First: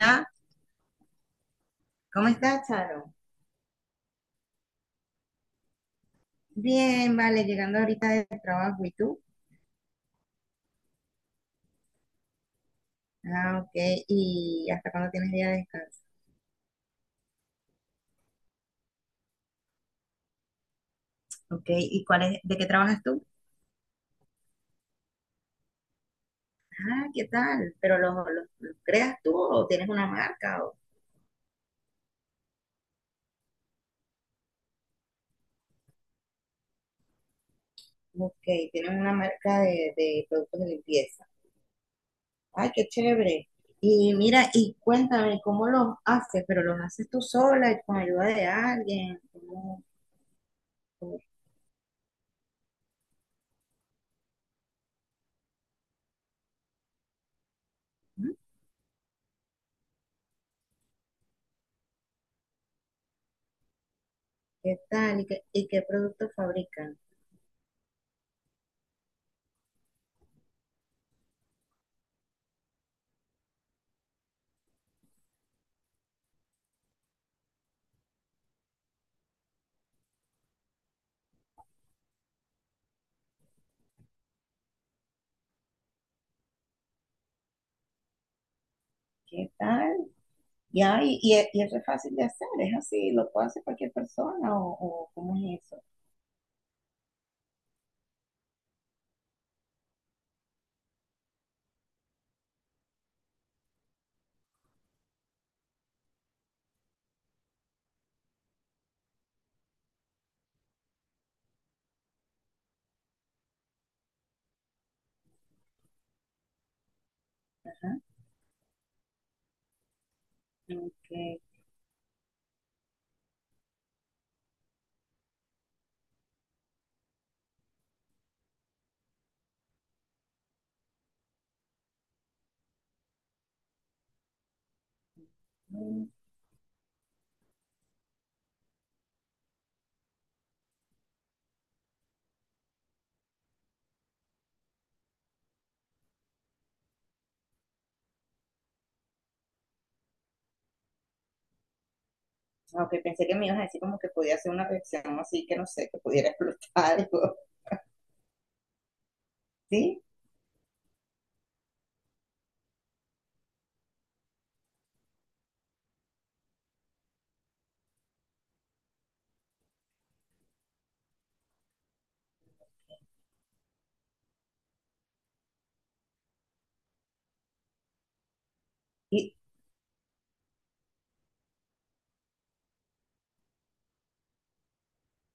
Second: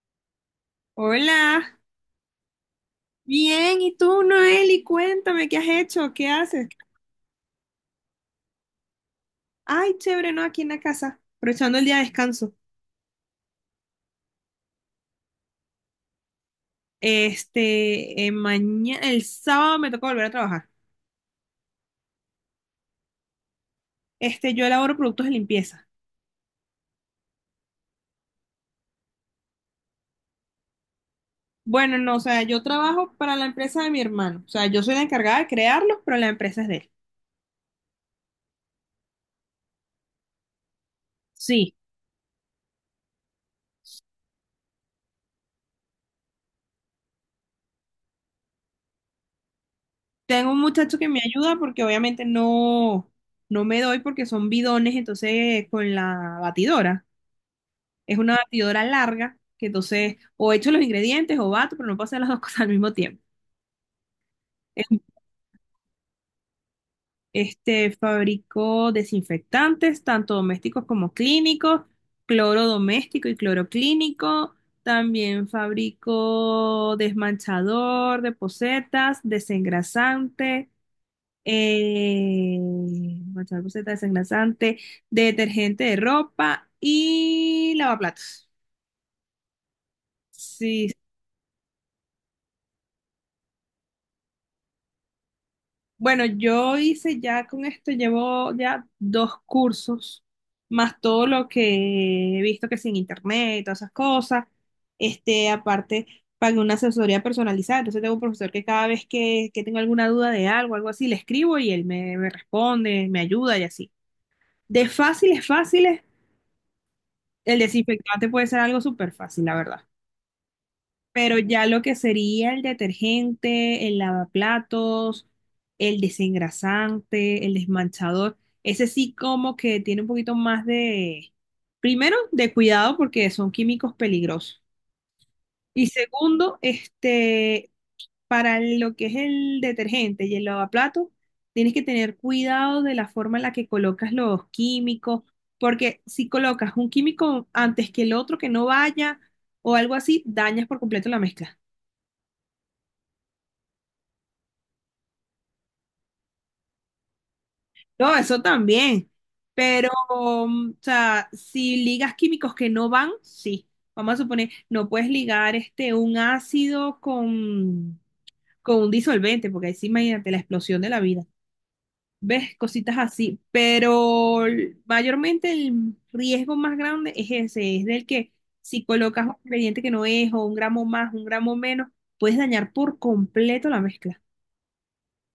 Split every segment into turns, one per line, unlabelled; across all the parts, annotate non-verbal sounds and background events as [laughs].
Ah,
Hola,
¿cómo estás, Charo?
bien, ¿y tú, Noeli? Cuéntame, ¿qué has hecho? ¿Qué haces?
Bien, vale, llegando ahorita del trabajo, ¿y tú?
Ay, chévere, ¿no? Aquí en la casa, aprovechando el día de descanso.
Ah, ok, ¿y hasta cuándo tienes día de descanso?
Este, mañana, el sábado me toca volver a trabajar.
Ok, ¿y cuál es, de qué trabajas tú?
Este, yo elaboro productos de limpieza.
Ah, ¿qué tal? ¿Pero los creas tú o tienes una marca? O,
Bueno, no, o sea, yo trabajo para la empresa de mi hermano. O sea, yo soy la encargada de crearlos, pero la empresa es de él.
ok, tienes una marca de productos de limpieza.
Sí,
Ay, qué chévere. Y mira, y cuéntame, ¿cómo los haces? ¿Pero los haces tú sola y con ayuda de alguien? ¿Cómo,
tengo un muchacho que
cómo-
me ayuda porque obviamente no, no me doy porque son bidones, entonces con la batidora. Es
¿Mm?
una batidora larga, que entonces o echo los ingredientes o bato, pero no puedo hacer las dos [laughs] cosas al mismo tiempo.
¿Qué
Es-
tal? ¿Y qué, productos fabrican?
Este fabricó desinfectantes, tanto domésticos como clínicos, cloro doméstico y cloro clínico. También fabricó desmanchador de posetas, desengrasante, desmanchador de posetas, desengrasante, detergente de ropa y lavaplatos.
¿Qué tal?
Sí,
Ya, es y es re fácil de hacer, es así, lo puede hacer cualquier persona o cómo es eso.
bueno, yo hice ya con esto, llevo ya dos cursos, más todo lo que he visto que sin internet, todas esas cosas. Este, aparte, pagué una asesoría personalizada, entonces tengo un profesor que cada vez que tengo alguna duda de algo, algo así, le escribo y él me responde, me ayuda y así. De fáciles, fáciles, el
Ajá.
desinfectante puede ser algo súper fácil, la verdad.
Ok.
Pero ya lo que sería el detergente, el lavaplatos, el desengrasante, el desmanchador, ese sí como que tiene un poquito más de, primero, de cuidado porque son químicos peligrosos. Y
Mm,
segundo, este, para lo que es el detergente y el lavaplatos, tienes que tener cuidado de la forma en la que colocas los químicos, porque si colocas un químico antes que el otro que no vaya o algo así, dañas por completo la mezcla.
ok, pensé que me ibas a decir como que podía hacer una reacción así, que no sé, que pudiera [laughs] explotar algo,
No, eso también. Pero,
¿sí?
o sea, si ligas químicos que no van, sí. Vamos a suponer, no puedes ligar este un ácido con un disolvente, porque ahí sí, imagínate la explosión de la vida. ¿Ves? Cositas así. Pero mayormente el riesgo más grande es ese, es del que si colocas
Y,
un ingrediente que no es, o un gramo más, un gramo menos, puedes dañar por completo la mezcla.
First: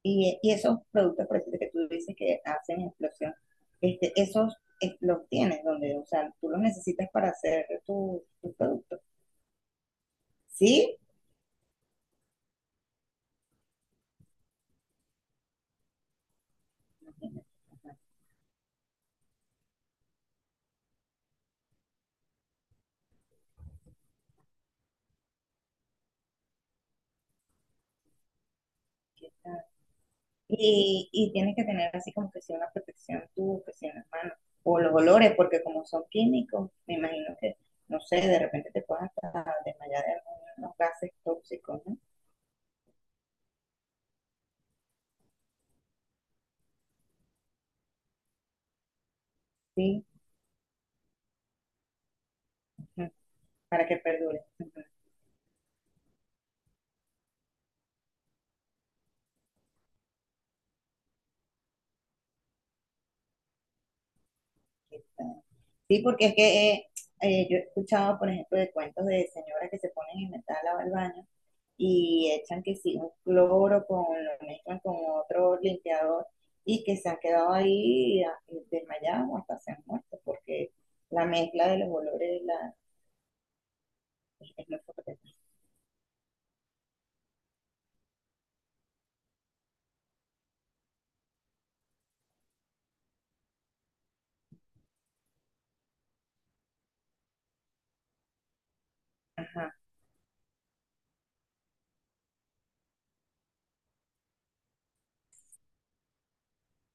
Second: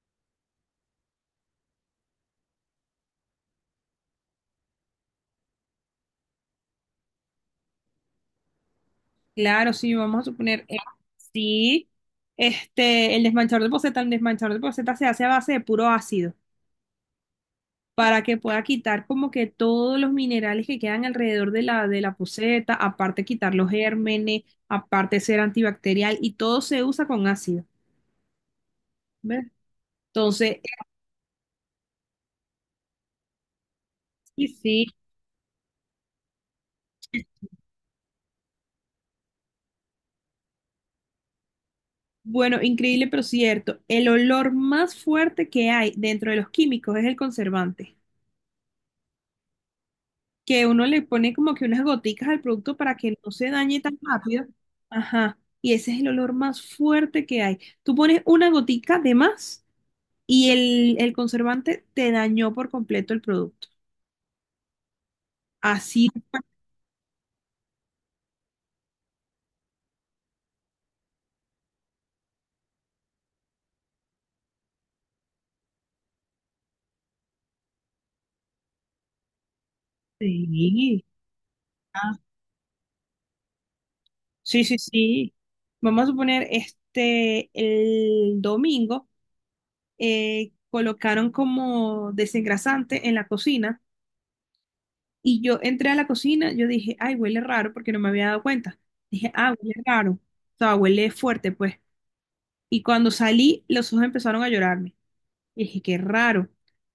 y esos productos, por ejemplo, que tú dices que hacen explosión, este, esos los tienes donde, o sea, tú los necesitas para hacer tu producto,
Claro, sí, vamos a suponer,
¿sí?
sí, este, el desmanchador de poceta, el desmanchador de poceta se hace a base de puro ácido
Imagínate, ajá.
para que pueda quitar como que todos los minerales que quedan alrededor de la poceta, aparte quitar los gérmenes, aparte ser antibacterial y todo se usa con ácido, ¿ves? Entonces,
Y tienes que tener así como que si una protección tú, que si en las manos,
sí,
o
sí,
los olores, porque como son químicos, me imagino que, no sé, de repente te puedes hasta desmayar de algunos gases tóxicos, ¿no?
bueno, increíble pero cierto, el olor más fuerte que hay dentro de los químicos es el conservante,
Sí,
que uno le pone como que unas goticas al producto para
ujú,
que no se dañe
para que
tan
perdure.
rápido.
Ujú,
Ajá. Y ese es el olor más fuerte que hay. Tú pones una gotica de más y el conservante te dañó por completo el producto.
aquí está. Sí,
Así.
porque es que yo he escuchado, por ejemplo, de cuentos de señoras que se ponen a inventar a lavar el baño y echan que sí, un cloro con, lo mezclan con otro limpiador y que se han quedado ahí desmayados o hasta se han muerto porque
Sí.
la mezcla de los
Ah,
olores la, es,
sí,
es
sí,
muy fuerte.
sí. Vamos a suponer, este, el domingo colocaron como desengrasante en la cocina. Y yo entré a la cocina, yo dije, ay, huele raro porque no me había dado cuenta. Dije, ah, huele
Ajá,
raro. O sea, huele fuerte, pues. Y cuando salí, los ojos empezaron a llorarme. Y dije, qué raro.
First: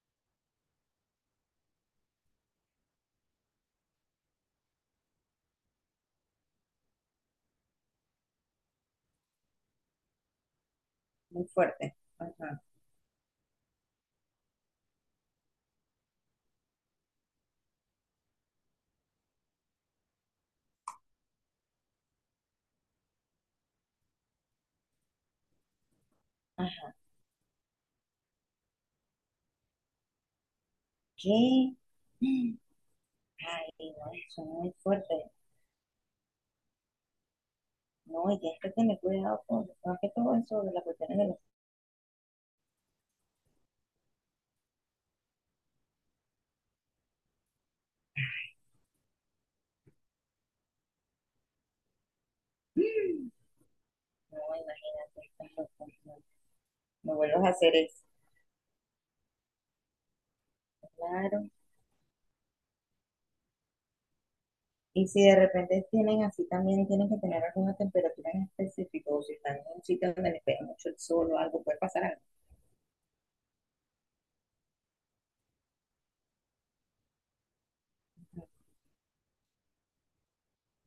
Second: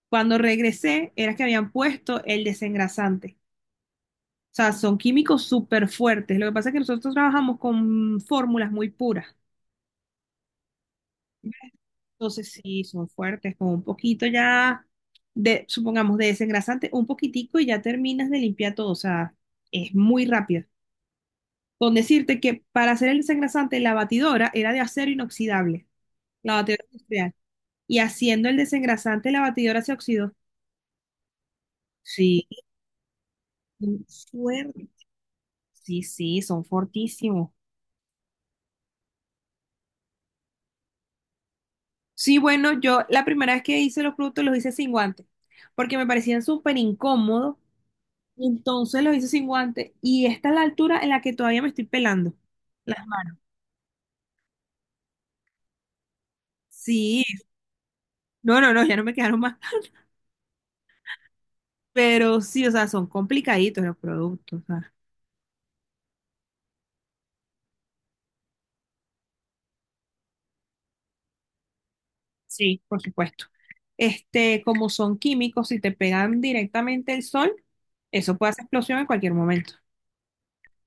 Cuando regresé, era que habían puesto el desengrasante. O sea, son químicos súper fuertes. Lo que pasa es que nosotros trabajamos con fórmulas muy puras.
muy fuerte.
Entonces,
Ajá.
sí, son fuertes, con un poquito ya de, supongamos, de desengrasante, un poquitico y ya terminas de limpiar todo. O sea, es muy rápido. Con decirte que para hacer el desengrasante la batidora era de acero inoxidable, la batidora
Ajá.
industrial. Y haciendo el desengrasante la batidora se oxidó.
¿Qué? Ay,
Sí,
no, eso es muy
suerte.
fuerte.
Sí, sí, son fortísimos.
No, y tienes que tener cuidado con, más que todo eso de las cuestiones de los.
Sí, bueno, yo la primera vez que hice los productos los hice sin guantes, porque me parecían súper incómodos. Entonces los hice sin guantes y esta es la altura en la que todavía me estoy pelando las
Mm.
manos.
No, imagínate, estás loco, no, no
Sí,
vuelvas a hacer eso.
no, no, no, ya no me quedaron más.
Claro.
Pero sí, o sea, son complicaditos los productos, o sea.
Y si de repente tienen así también, tienen que tener alguna temperatura en específico, o si están en un sitio donde les pega mucho el sol o algo, puede pasar algo.
Sí, por supuesto. Este, como son químicos, si te pegan directamente el sol, eso puede hacer explosión en cualquier momento.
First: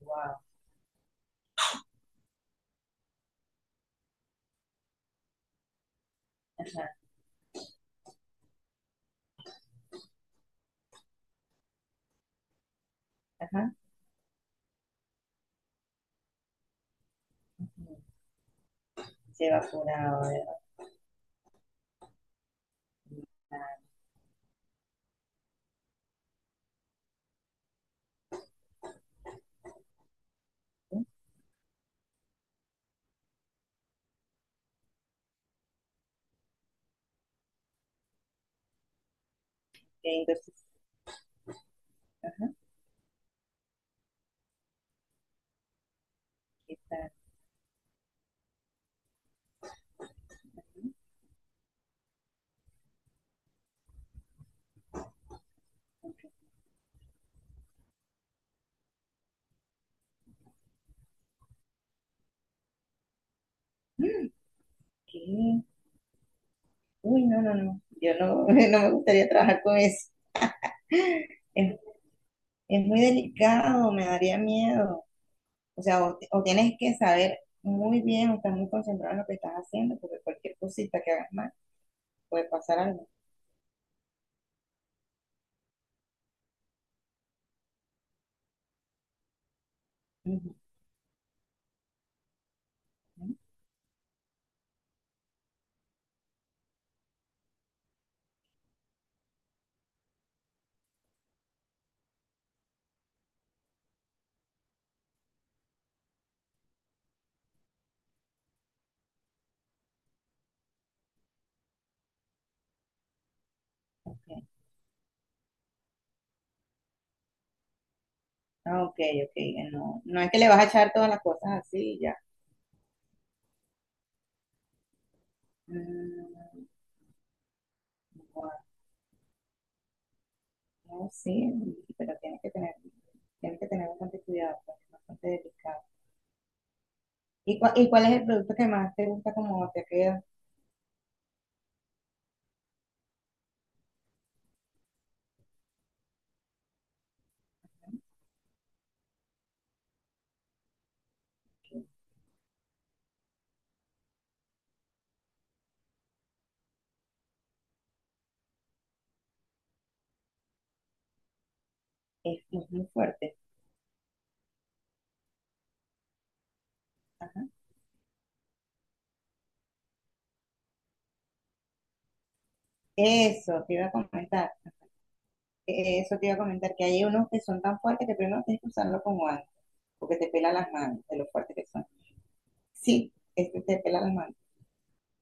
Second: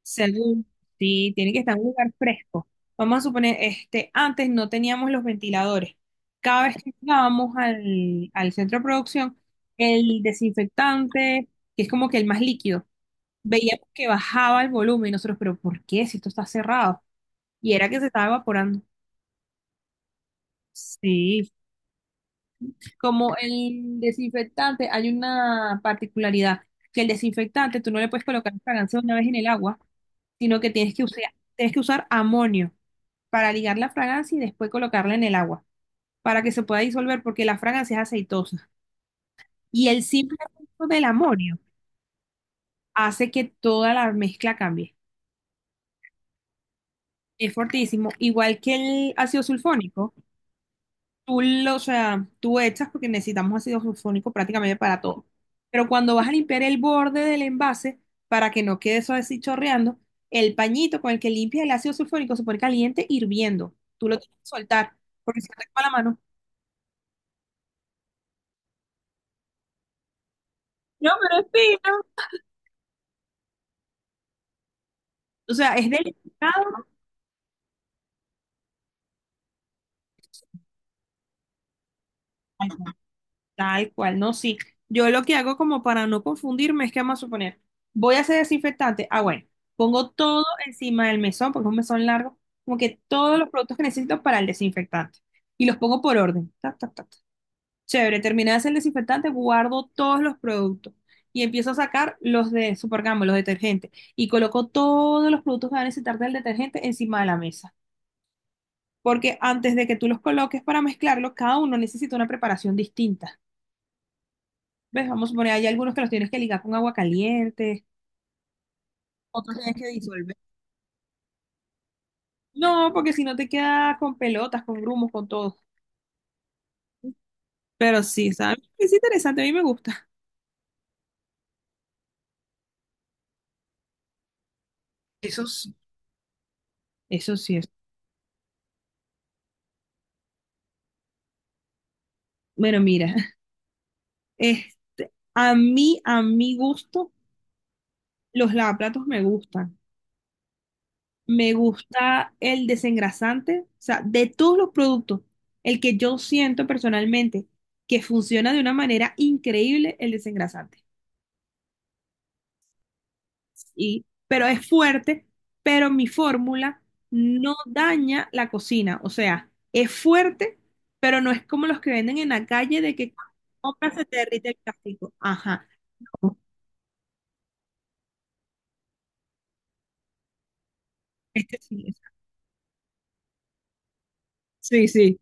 Wow,
Según, sí, tiene que estar en un lugar fresco. Vamos a suponer, este, antes no teníamos los ventiladores. Cada vez que
ajá,
llegábamos al centro de producción, el desinfectante, que es como que el más líquido,
ajá.
veíamos que bajaba el volumen y nosotros, pero ¿por qué? Si esto está cerrado. Y era que se estaba evaporando.
Se evaporaba.
Sí. Como el desinfectante, hay una particularidad, que el desinfectante tú no le puedes colocar fragancia una vez en el agua, sino que tienes que usar amonio para ligar la fragancia y después colocarla en el agua, para que se pueda disolver, porque la fragancia es aceitosa. Y el simple
Entonces,
efecto del amonio
ajá,
hace que toda la mezcla cambie.
¿qué tal?
Es fortísimo, igual que el ácido sulfónico. O sea, tú echas porque necesitamos ácido sulfónico prácticamente para todo. Pero cuando vas a limpiar el borde del envase, para que no quede eso así chorreando, el pañito con el que limpias el ácido sulfónico se pone caliente hirviendo. Tú lo tienes que soltar porque si no
¿Qué?
te quema la mano.
Uy, no, no, no. Yo no, [laughs] no me gustaría trabajar con eso.
No, pero es
Es,
fino.
es muy delicado, me daría miedo.
O sea,
O
es
sea, o tienes
delicado.
que saber muy bien, o estar muy concentrado en lo que estás haciendo, porque cualquier cosita que hagas mal puede pasar algo.
Tal cual, no, sí. Yo lo que hago como para no confundirme es que vamos a suponer, voy a hacer desinfectante. Ah, bueno, pongo todo
Ujú.
encima del mesón, porque es un mesón largo, como que todos los productos que necesito para el desinfectante. Y los pongo por orden. Ta, ta, ta, ta. Chévere, terminé de hacer el desinfectante, guardo todos los productos y empiezo a sacar los de Supergamo, los detergentes. Y coloco todos los productos que van a necesitar del detergente encima de la mesa. Porque antes de que tú los coloques para mezclarlo, cada uno necesita una preparación distinta. ¿Ves? Vamos a poner, hay algunos que los tienes que ligar con agua caliente,
Ah, ok, ok,
otros tienes que
no, no es
disolver.
que le vas a echar todas las cosas así y ya.
No, porque si no te queda con pelotas, con grumos, con todo.
Mm,
Pero sí,
bueno,
¿sabes? Es interesante, a mí me gusta.
no, sí, pero tienes que tener bastante cuidado, porque es bastante
Eso sí.
delicado.
Eso sí
¿Y,
es.
cua- y cuál es el producto que más te gusta como te queda?
Bueno, mira, es, a mí, a mi gusto, los lavaplatos me gustan. Me gusta el desengrasante, o sea, de todos los productos, el que yo siento personalmente que funciona de una manera increíble, el desengrasante.
Es muy fuerte.
Y, pero es fuerte, pero mi fórmula no daña la cocina. O sea, es fuerte, pero no es como los que venden en la calle de que cuando
Eso te iba a
compras se te derrite
comentar,
el plástico. Ajá.
que hay unos que son tan fuertes que primero tienes que usarlo con guantes, porque te pela las manos, de lo fuertes
Este
que son.
sí,
Sí, este te pela las manos.
sí, sí.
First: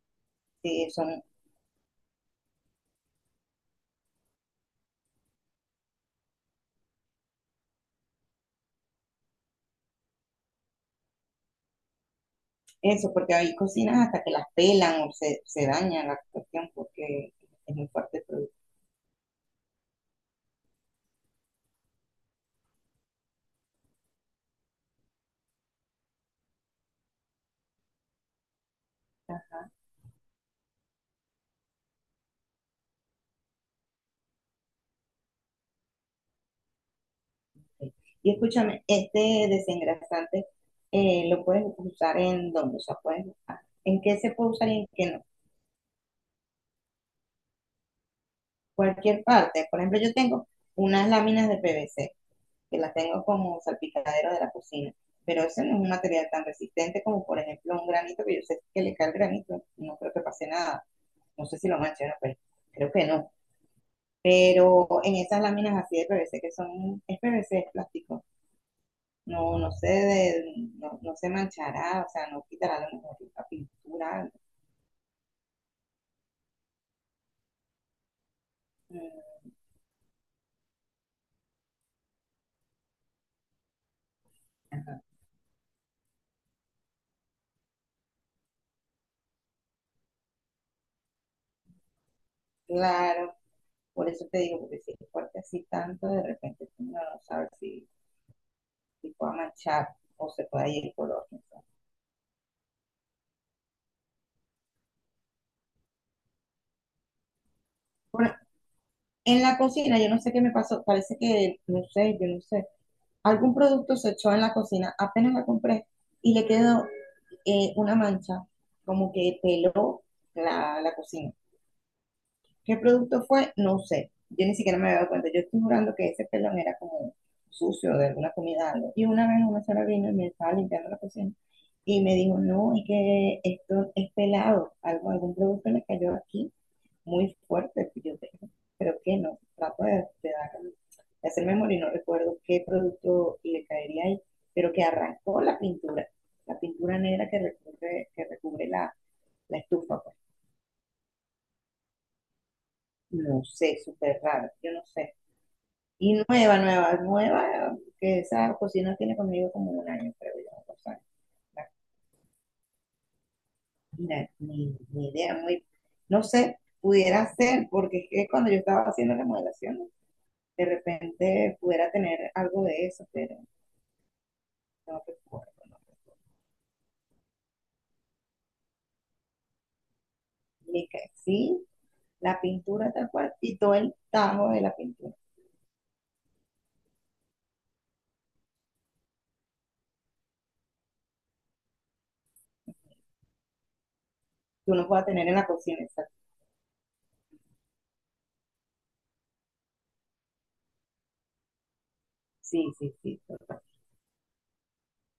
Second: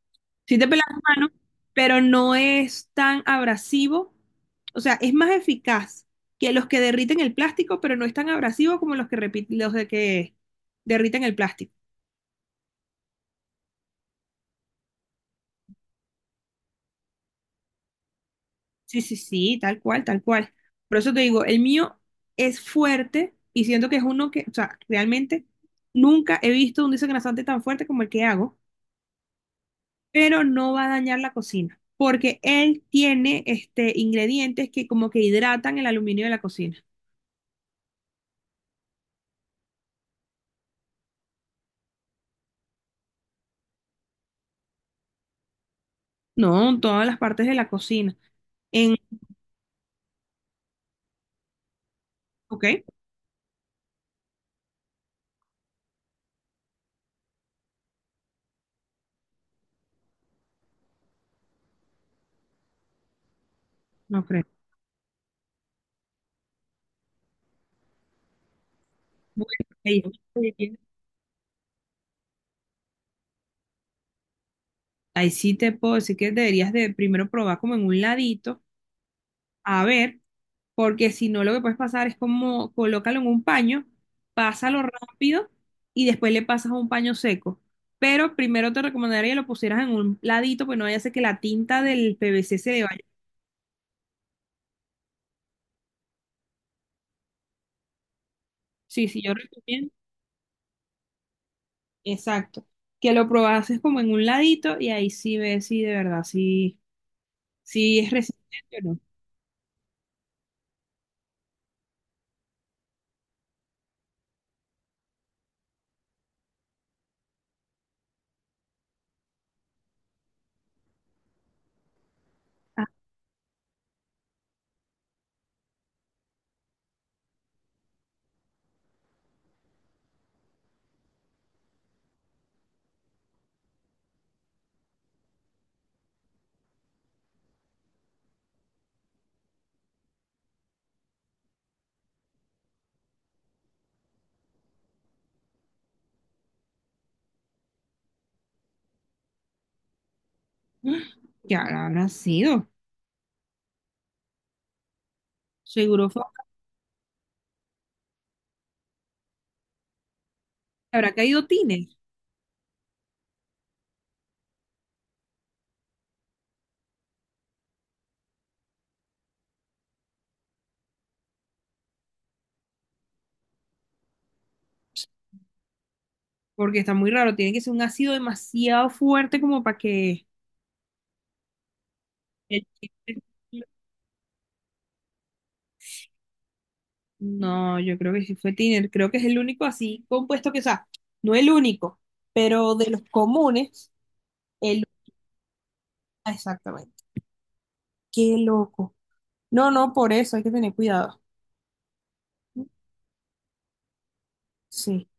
Sí te pelas
Sí,
las
son.
manos, pero no es tan abrasivo. O sea, es más eficaz que los que derriten el plástico, pero no es tan abrasivo como los que, los de que derriten el plástico.
Eso, porque hay cocinas hasta que las pelan o se daña la cuestión porque es muy fuerte el producto.
Sí, sí, sí, tal cual, tal cual. Por eso te digo, el mío es fuerte y siento que es uno que, o sea, realmente nunca he visto un desengrasante tan fuerte como el que hago, pero no va a dañar la cocina, porque él tiene este ingredientes que como que hidratan el aluminio de la cocina.
Y escúchame, este desengrasante, lo puedes usar en dónde, o sea, puedes, en qué se puede usar y en qué no.
No, en todas las partes de la cocina. En,
Cualquier parte. Por ejemplo, yo tengo unas láminas de PVC
ok,
que las tengo como salpicadero de la cocina, pero ese no es un material tan resistente como, por ejemplo, un granito, que yo sé que le cae el granito, no creo que pase nada. No sé si lo manche, pero creo que no.
no creo.
Pero en esas láminas así de PVC que son, es PVC, es plástico,
Bueno,
no, no se
ahí
de- no, no se manchará, o sea, no quitará a lo mejor la pintura.
ahí sí te puedo decir que deberías de primero probar como en un ladito,
Mm,
a ver. Porque si no lo que puedes pasar es como colócalo en un paño, pásalo
ajá.
rápido y después le pasas a un paño seco. Pero primero te recomendaría que lo pusieras en un ladito, pues no vaya a ser que la tinta del PVC se le vaya.
Claro, por eso te digo, porque si es fuerte así tanto, de repente uno no sabe si,
Sí,
si
sí, yo
pueda manchar
recomiendo.
o se puede ir el color. No sé.
Exacto. Que lo probases como en un ladito y ahí sí ves si de verdad si, si es
Bueno,
resistente o no.
en la cocina, yo no sé qué me pasó, parece que, no sé, yo no sé, algún producto se echó en la cocina, apenas la compré y le quedó, una mancha, como que peló la cocina. ¿Qué
Ah,
producto fue? No sé. Yo ni siquiera me había dado cuenta. Yo estoy jurando que ese pelón era como sucio de alguna comida, algo. Y una vez una señora vino y me estaba limpiando la cocina y me dijo, no, es que esto es pelado, algo, algún producto le cayó aquí muy fuerte que yo tengo. Creo que no. Trato de dar- de hacer memoria y no recuerdo qué producto le caería ahí, pero que arrancó la pintura. La pintura negra que recubre la estufa, pues.
[gasps] ¿qué habrá sido?
No sé, súper raro, yo no sé.
Seguro
Y
fue-
nueva, nueva, nueva, que esa cocina tiene conmigo como un año, creo yo, dos años.
Habrá caído tines,
Imagina. Ni idea, muy, no sé, pudiera ser, porque es que cuando yo estaba haciendo la modelación, de repente pudiera tener algo de eso, pero no recuerdo. ¿No?
porque está muy raro. Tiene que ser un ácido demasiado fuerte como para que
Ni que sí, la
el
pintura tal
Tiner.
cual y todo el tajo de la pintura
No, yo creo que sí fue Tiner. Creo que es el único así compuesto que, o sea, no el único, pero de los comunes,
que
el...
uno pueda tener en la cocina. Exacto.
Ah, exactamente. Qué loco. No, no, por eso hay que tener cuidado.
Sí, sí, sí. Tal cual.
Sí.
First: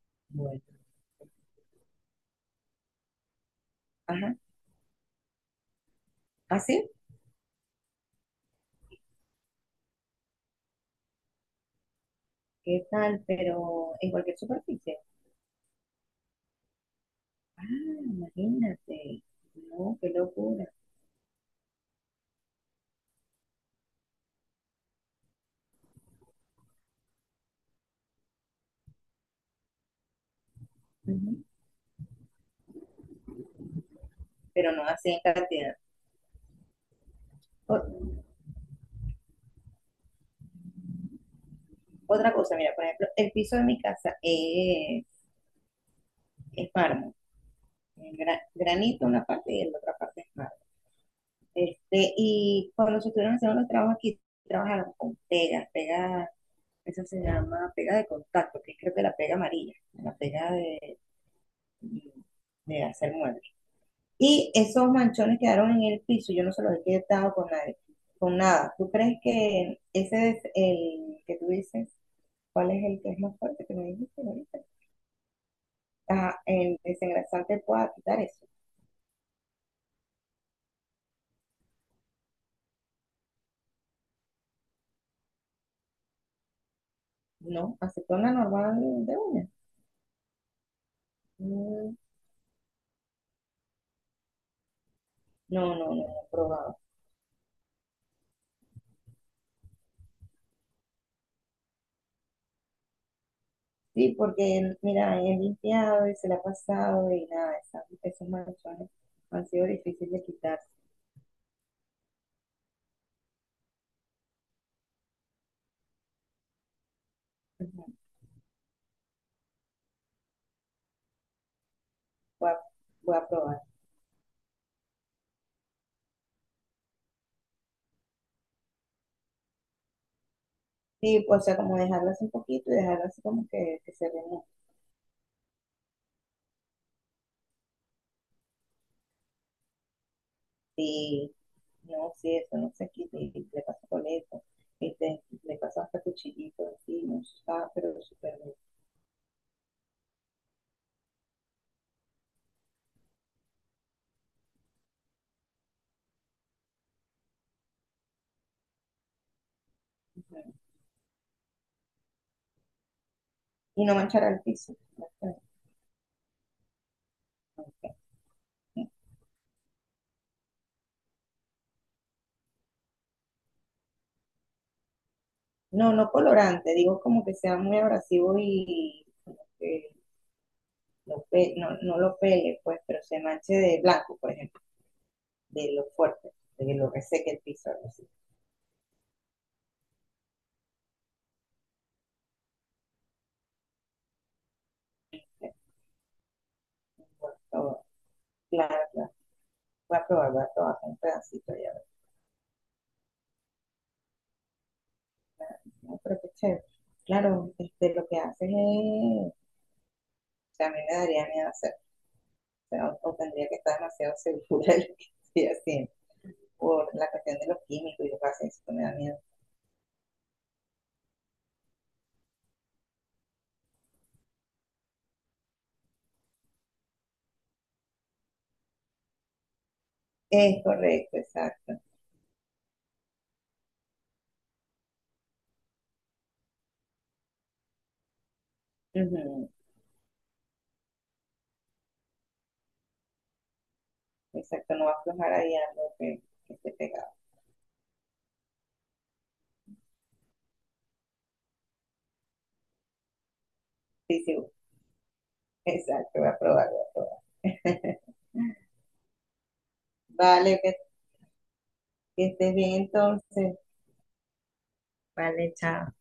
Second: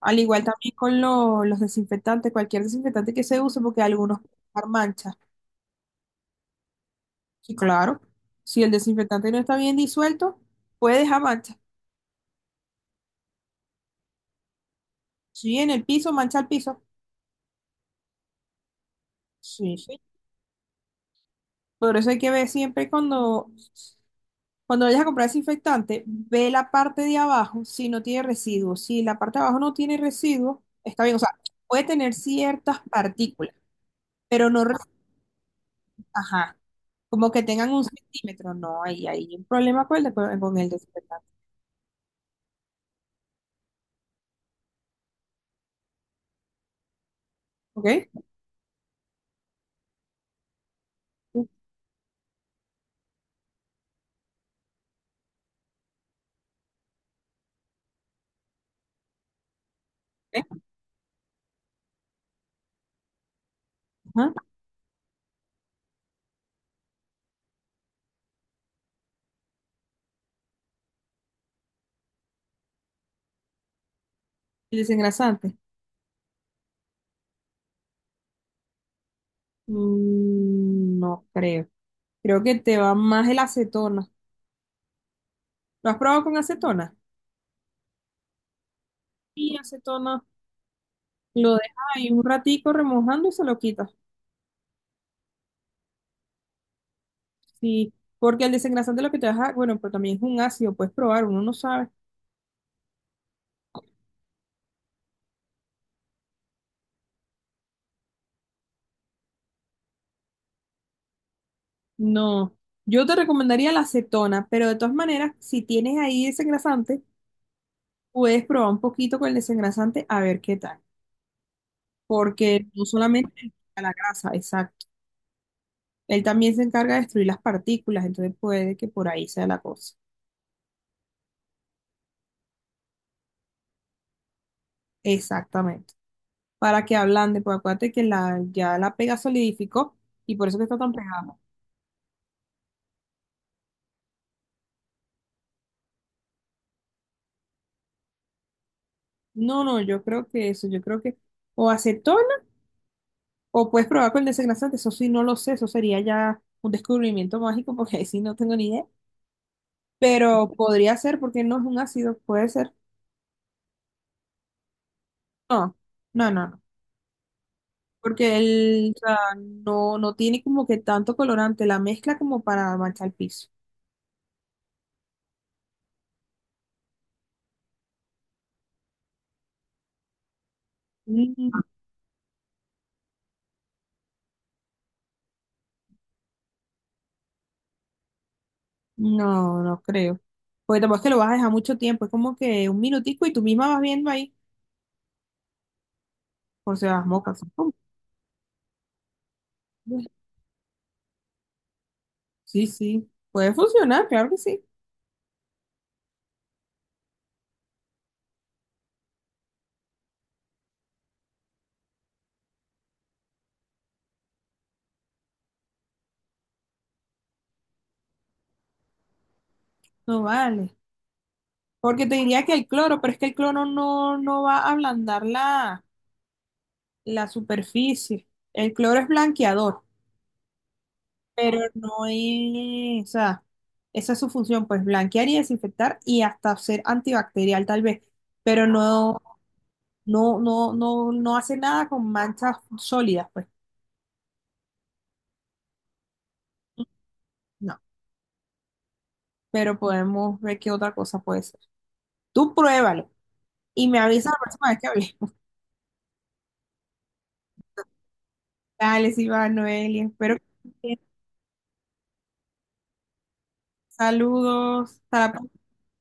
Al igual
Bueno.
también con los desinfectantes, cualquier desinfectante que se use, porque algunos
Ajá.
pueden dejar manchas.
¿Así?
Sí, claro. Si el desinfectante no está bien disuelto, puede dejar manchas.
¿Qué tal? Pero en cualquier superficie.
Si en el piso, mancha el piso.
Ah, imagínate.
Sí,
No,
sí.
qué locura.
Por eso hay que ver siempre cuando cuando vayas a comprar desinfectante, ve la parte de abajo si no tiene residuos. Si la parte de abajo no tiene residuos, está bien. O sea,
Ujú.
puede tener ciertas partículas, pero no,
Pero no así en cantidad.
ajá, como que tengan un
O-
centímetro. No, ahí hay un problema con con el desinfectante.
Otra cosa, mira, por ejemplo, el piso de mi casa es mármol.
¿Ok?
Es granito una parte y en la otra parte es mármol.
Ok,
Este, y cuando se estuvieron haciendo los trabajos aquí, trabajaron con pega, esa se llama pega de contacto, que es creo que la pega amarilla, la pega de hacer muebles.
ajá.
Y esos manchones quedaron en el piso, yo no se los he quitado con nadie, con nada. ¿Tú crees que ese es el que tú dices, cuál es el que es más fuerte que me dijiste ahorita?
El desengrasante.
Ah, el desengrasante pueda quitar eso,
Mm, no creo. Creo que te va más el acetona. ¿Lo has probado con acetona?
¿no? Acetona normal de una.
Sí, acetona. Lo dejas
Mm,
ahí un ratico remojando y se lo quitas.
no, no, no, no he probado.
Sí, porque el desengrasante lo que te deja, bueno, pero también es un ácido, puedes probar, uno no sabe.
Sí, porque mira, he limpiado y se la ha pasado y nada, esos manchones han sido difíciles de quitar.
No, yo te recomendaría la acetona, pero de todas maneras, si tienes ahí desengrasante,
Ujú.
puedes probar un poquito con el desengrasante a ver qué tal,
Voy a,
porque no
voy a
solamente él
probar.
quita la grasa, exacto, él también se encarga de destruir las partículas, entonces puede que por ahí sea la cosa.
Sí, pues, o sea, como dejarlo así un poquito y dejarlo así como que se remueva.
Exactamente, para que ablande, pues acuérdate que la, ya la pega solidificó y por eso que está tan
Sí,
pegada.
no, sí, eso no se quita y le paso coleta, este, le paso hasta cuchillito así no está, pero súper bien.
No, no, yo creo que o acetona. O puedes probar con el desengrasante, eso sí, no lo sé, eso sería ya un descubrimiento mágico [laughs] porque ahí sí no tengo ni idea. Pero
Ujú.
podría ser porque no es un ácido, puede ser.
Y no manchar el piso.
No, no, no, no. Porque el, o sea, no, no tiene como que tanto colorante la mezcla como para manchar el piso.
No, no colorante, digo como que sea muy abrasivo y como que no
Mm,
lo pele, pues, pero se manche de blanco, por ejemplo, de lo fuerte, de que lo reseque el piso, algo así.
no, no creo. Porque tampoco es que lo vas a dejar mucho tiempo, es como que un minutico y tú misma vas viendo ahí por si las mocas.
Bueno, claro, claro. Voy a probar un pedacito ya.
Sí, sí, puede funcionar, claro que sí.
No, pero qué chévere. Claro, este, lo que haces es, o sea, a mí me daría miedo hacer, o sea, o tendría que estar demasiado segura de lo que estoy haciendo, por la cuestión de los químicos y lo que hacen, eso me da miedo.
No vale. Porque te diría que el cloro, pero es que el cloro no, no va a ablandar la superficie. El cloro es blanqueador,
Es correcto,
pero
exacto.
no es, o sea, esa es su función, pues blanquear y desinfectar y hasta ser antibacterial tal vez, pero no,
Ujú,
no, no, no, no hace nada con manchas sólidas, pues
exacto, no va a aflojar ahí algo que esté pegado.
no. Pero podemos ver qué otra cosa puede ser. Tú pruébalo y me
Sí,
avisas
sí,
la próxima vez que hablemos.
exacto, voy a probar, voy a probar.
Dale, sí va, Noelia.
[laughs]
Espero que
Vale,
estés
que,
bien.
que estés bien entonces.
Saludos. Hasta la
Vale,
próxima.
chao.